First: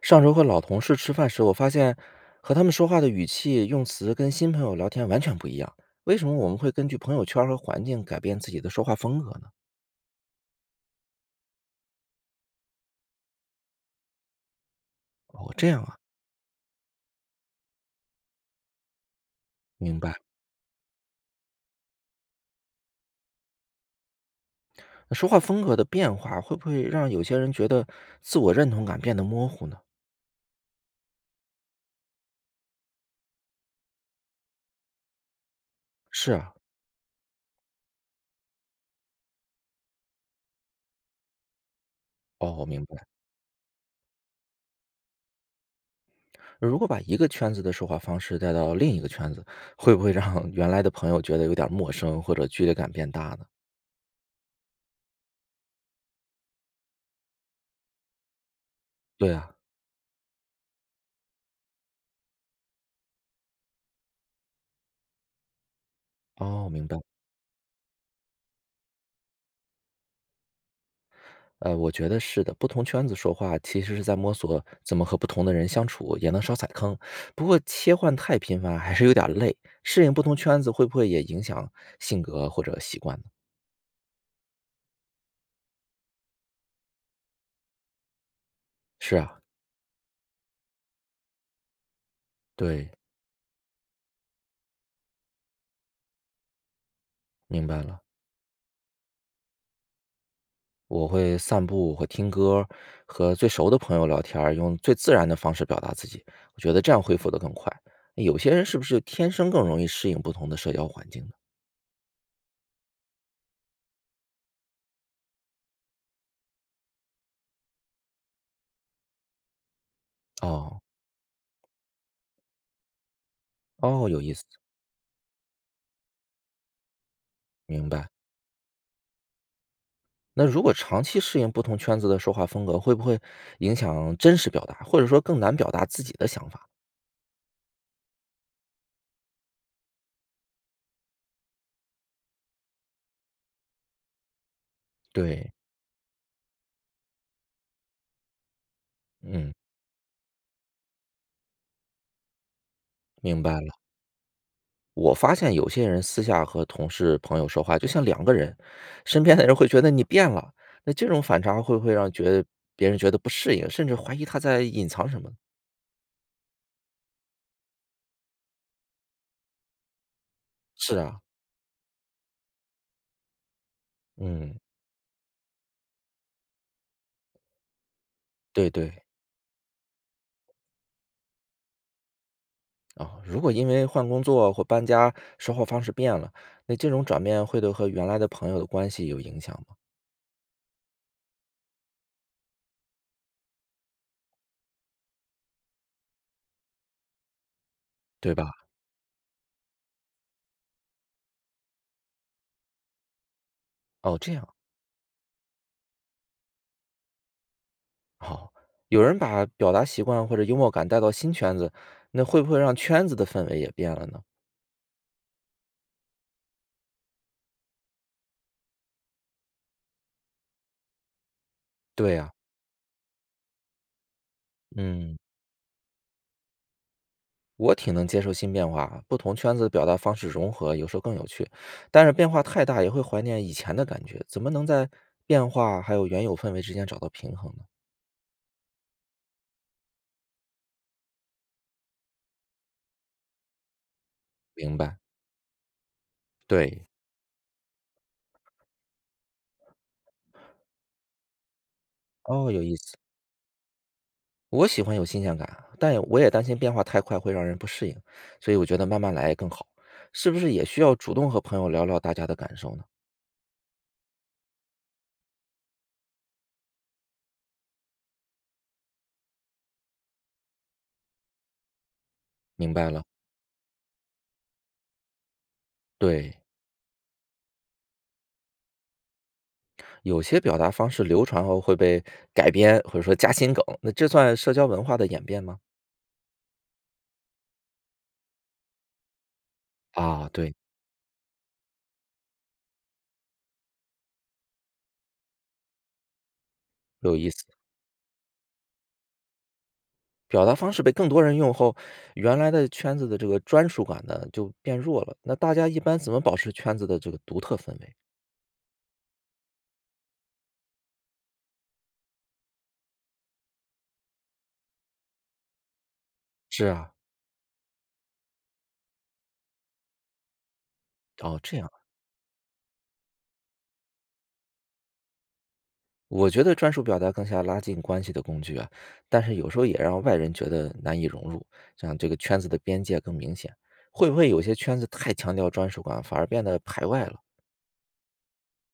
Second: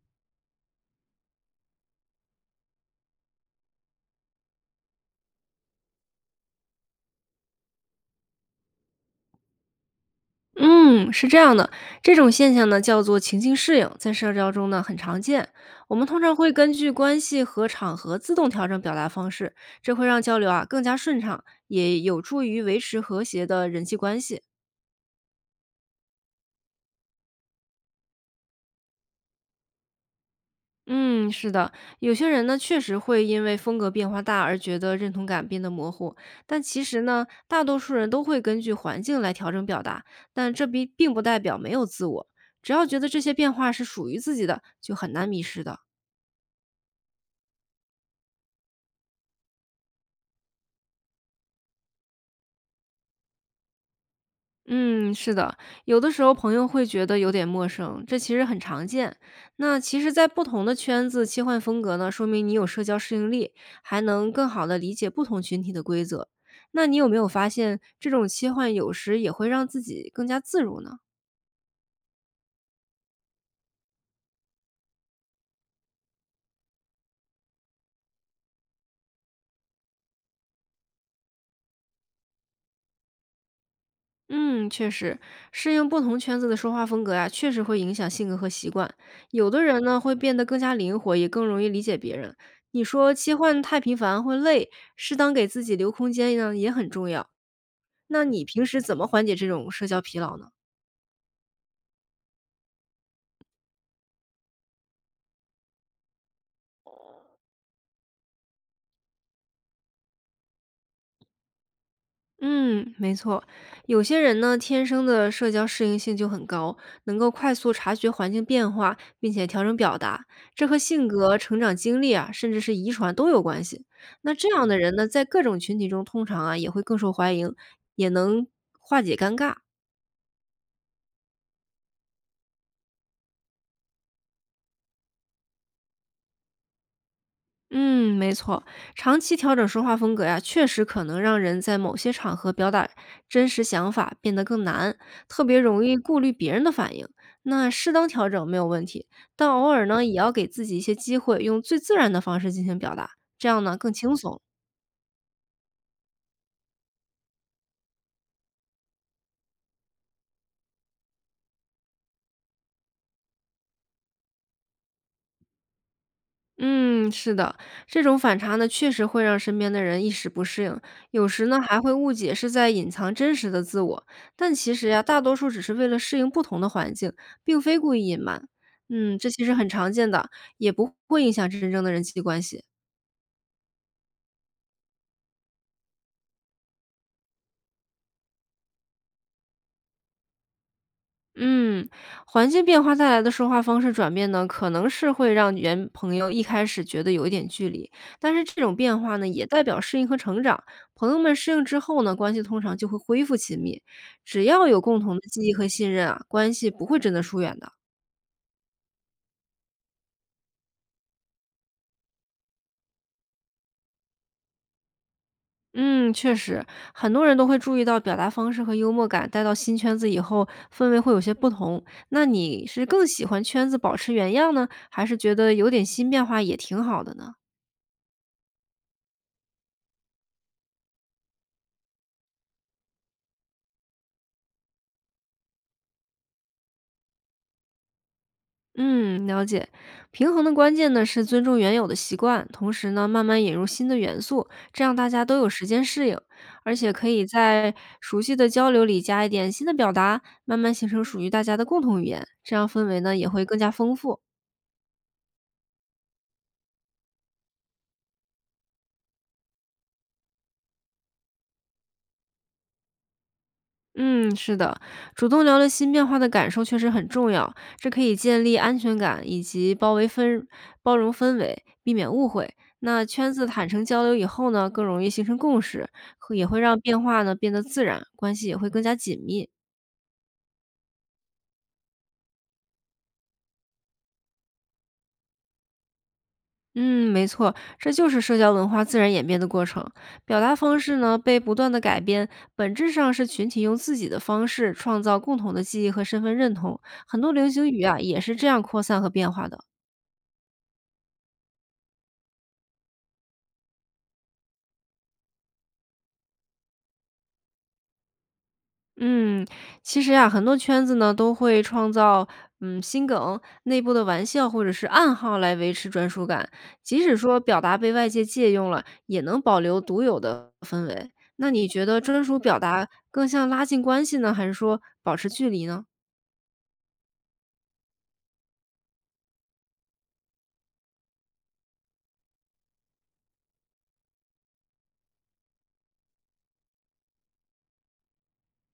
上周和老同事吃饭时，我发现和他们说话的语气、用词跟新朋友聊天完全不一样。为什么我们会根据朋友圈和环境改变自己的说话风格呢？嗯，是这样的，这种现象呢叫做情境适应，在社交中呢很常见。哦，这样我啊，们通常会根据关系和场合自动调整表达方式，这明会白。让交流啊更加顺畅，也有助于维持和谐的人际关系。那说话风格的变化会不会让有些人觉得自我认同感变得模糊呢？嗯，是的，有些人呢确实会因为风格变化大而觉得认同感变得模糊，是啊，但其实呢，大多数人都会根据环境来调整表达，但这并不代表没有自我。哦，我只要明觉白。得这些变化是属于自己的，就很难迷失的。如果把一个圈子的说话方式带到另一个圈子，会不会让原来的朋友觉得有点陌生或者距离感变大呢？嗯，是的，有的时候朋友会觉得有点陌生，这其实很常见。对啊，那其实，在不同的圈子切换风格呢，说明你有社交适应力，还能更好的理解不同群体的规则。哦，那明你白。有没有发现，这种切换有时也会让自己更加自如呢？我觉得是的，不同圈子说话其实是在摸索怎么和不同的人相处，也能少踩坑。不过切换太频繁还是有点累，适应不同圈子会不会也影响性格或者习惯呢？嗯，确实，适应不同圈子的说话风格呀，确实会影响性格和习惯。是啊，有的人呢，会变得更加灵活，也更容易理解别人。你对，说切换太频繁会累，适当给自己留空间呢，也很重要。明白了。那你平时怎么缓解这种社交疲劳呢？我会散步，会听歌，和最熟的朋友聊天儿用最自然的方式表达自己。我觉得这样恢复得更快。有些人是不是天生更容易适应不同的社交环境呢？嗯，没错，有些人呢，天生的社交适应性就很高，能够快速察觉环境变化，并且调整表达，这和哦性格、成长经历啊，甚至是遗传都有关系。哦，有意那思，这样的人呢，在各种群体中，通常啊也会更受欢迎，明也白。能化解尴尬。那如果长期适应不同圈子的说话风格，会不会影响真实表达，或者说更难表达自己的想法？嗯，没错，长期调整说话风格呀，确实可能让人在某些场合表达真实想法变得更难，特对，别容易顾虑别人的反应。那适当调整没有问题，但嗯，偶尔呢，也要给自己一些机会，用最自然的方式进行表达，明这白样了。呢更轻松。我发现有些人私下和同事、朋友说话，就像两个人，身边的人会觉得你变了。那这种反差会不会让觉得别人觉得不适应，甚至怀疑他在隐藏什么？嗯，是的，这种反差呢，确实会让身边的人一时不适应，是啊，有时呢还会误解是在隐藏真实的自我，但嗯，其实呀，大多数只是为了适应不同的环境，并非故意隐瞒。对对嗯，这其实很常见的，也不会影响真正的人际关系。啊。如果因为换工作或搬家，说话方式变了，那这种转变会对和原来的朋友的关系有影响吗？嗯，环境变化带来的说话方式转变呢，可能是会让原朋友一开始觉得有一点距离，但对是吧？这种变化呢，也代表适应和成长。朋友们适应之后呢，关系通常就会恢复亲密。哦，这只样。要有共同的记忆和信任啊，关系不会真的疏远的。好，有人把表达习惯或者幽默感带到新圈子，那会不会让圈子的氛围也变了呢？嗯，确实，很多人都会注意到表达方式和幽默感带到新圈子以后，氛围会有些不同。对那呀、你是更喜欢圈子保持原样呢，还是嗯，觉得有点新变化也挺好的呢？我挺能接受新变化，不同圈子的表达方式融合，有时候更有趣。但是变化太大，也会怀念以前的感觉。怎么能在变化还有原有氛围之间找到平衡呢？嗯，了解。平衡的关键呢是尊重原有的习惯，同时呢慢慢引入新的元素，明这样白。大家都有时间适应，而对，且可以在熟悉的交流里加一点新的表达，慢慢形成属于大家的共同语言，哦，这有样意氛思。围呢也会更加丰富。我喜欢有新鲜感，但也担心变化太快会让人不适应，所以我觉得慢慢来更好。是不是也需要主动和朋友聊聊大家的感受呢？嗯，是的，主动聊了新变化的感受确实很重要，这可以建立安全感以及包容氛围，避免误会。明白那了。圈子坦诚交流以后呢，更容易形成共识，会对，也会让变化呢变得自然，关系也会更加紧密。有些表达方式流传后会被改编，或者说加新梗，那这算社交文化的演变吗？嗯，没错，这就是社交文化自然演变的过程。啊，表对，达方式呢被不断的改变，本质上是群体用自己的方式创造共同的记忆和身份认同。有很多意思，流行语啊也是这样扩散和变化的。表达方式被更多人用后，原来的圈子的这个专属感呢就变弱了。那大家一般怎么保持圈子的这个独特氛围？嗯，其实呀，很多圈子呢都会创造心梗、内部的玩笑或者是暗号来维持专属感。是啊，即使说表达被外界借用了，也能保留独有的氛围。哦，那这你样，觉得专属表达更像拉近关系呢，还是说保持距离呢？我觉得专属表达更像拉近关系的工具啊，但是有时候也让外人觉得难以融入，这样这个圈子的边界更明显。会不会有些圈子太强调专属感，反而变得排外了？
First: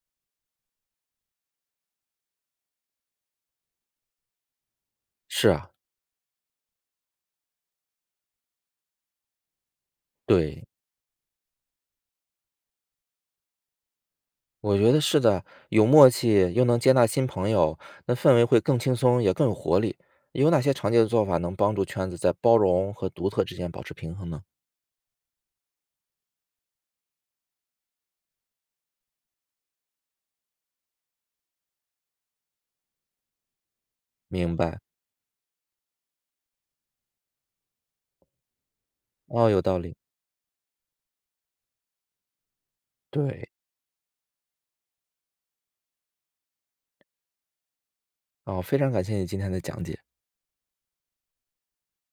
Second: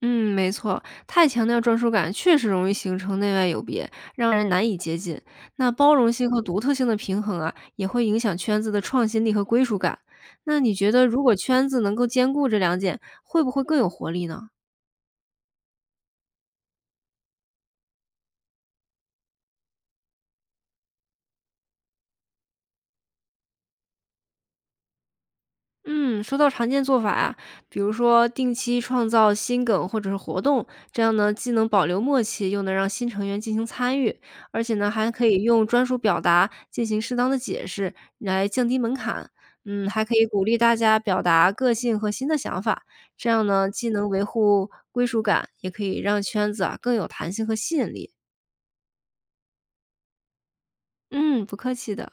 嗯，没错，太强调专属感确实容易形成内外有别，让人难以接近。是那啊，包容性和独特性的平衡啊，也会影响圈子的创新力和归属感。那对，你觉得，如果圈子能够兼顾这两点，会不会更有活力呢？我觉得是的，有默契又能接纳新朋友，那氛围会更轻松，也更有活力。有哪些常见的做法能帮助圈子在包容和独特之间保持平衡呢？嗯，说到常见做法啊，比如说定期创造新梗或者是活动，这样呢既能保留默契，又能让新成员进行参与，明而且白，呢还可以用专属表达进行适当的解释，来降低门槛。哦，有道嗯，理，还可以鼓励大家表达个性和新的想法，这样对，呢既能维护归属感，也可以让圈子啊更有弹性和吸引力。哦，非常感谢你今天的讲解。嗯，不客气的。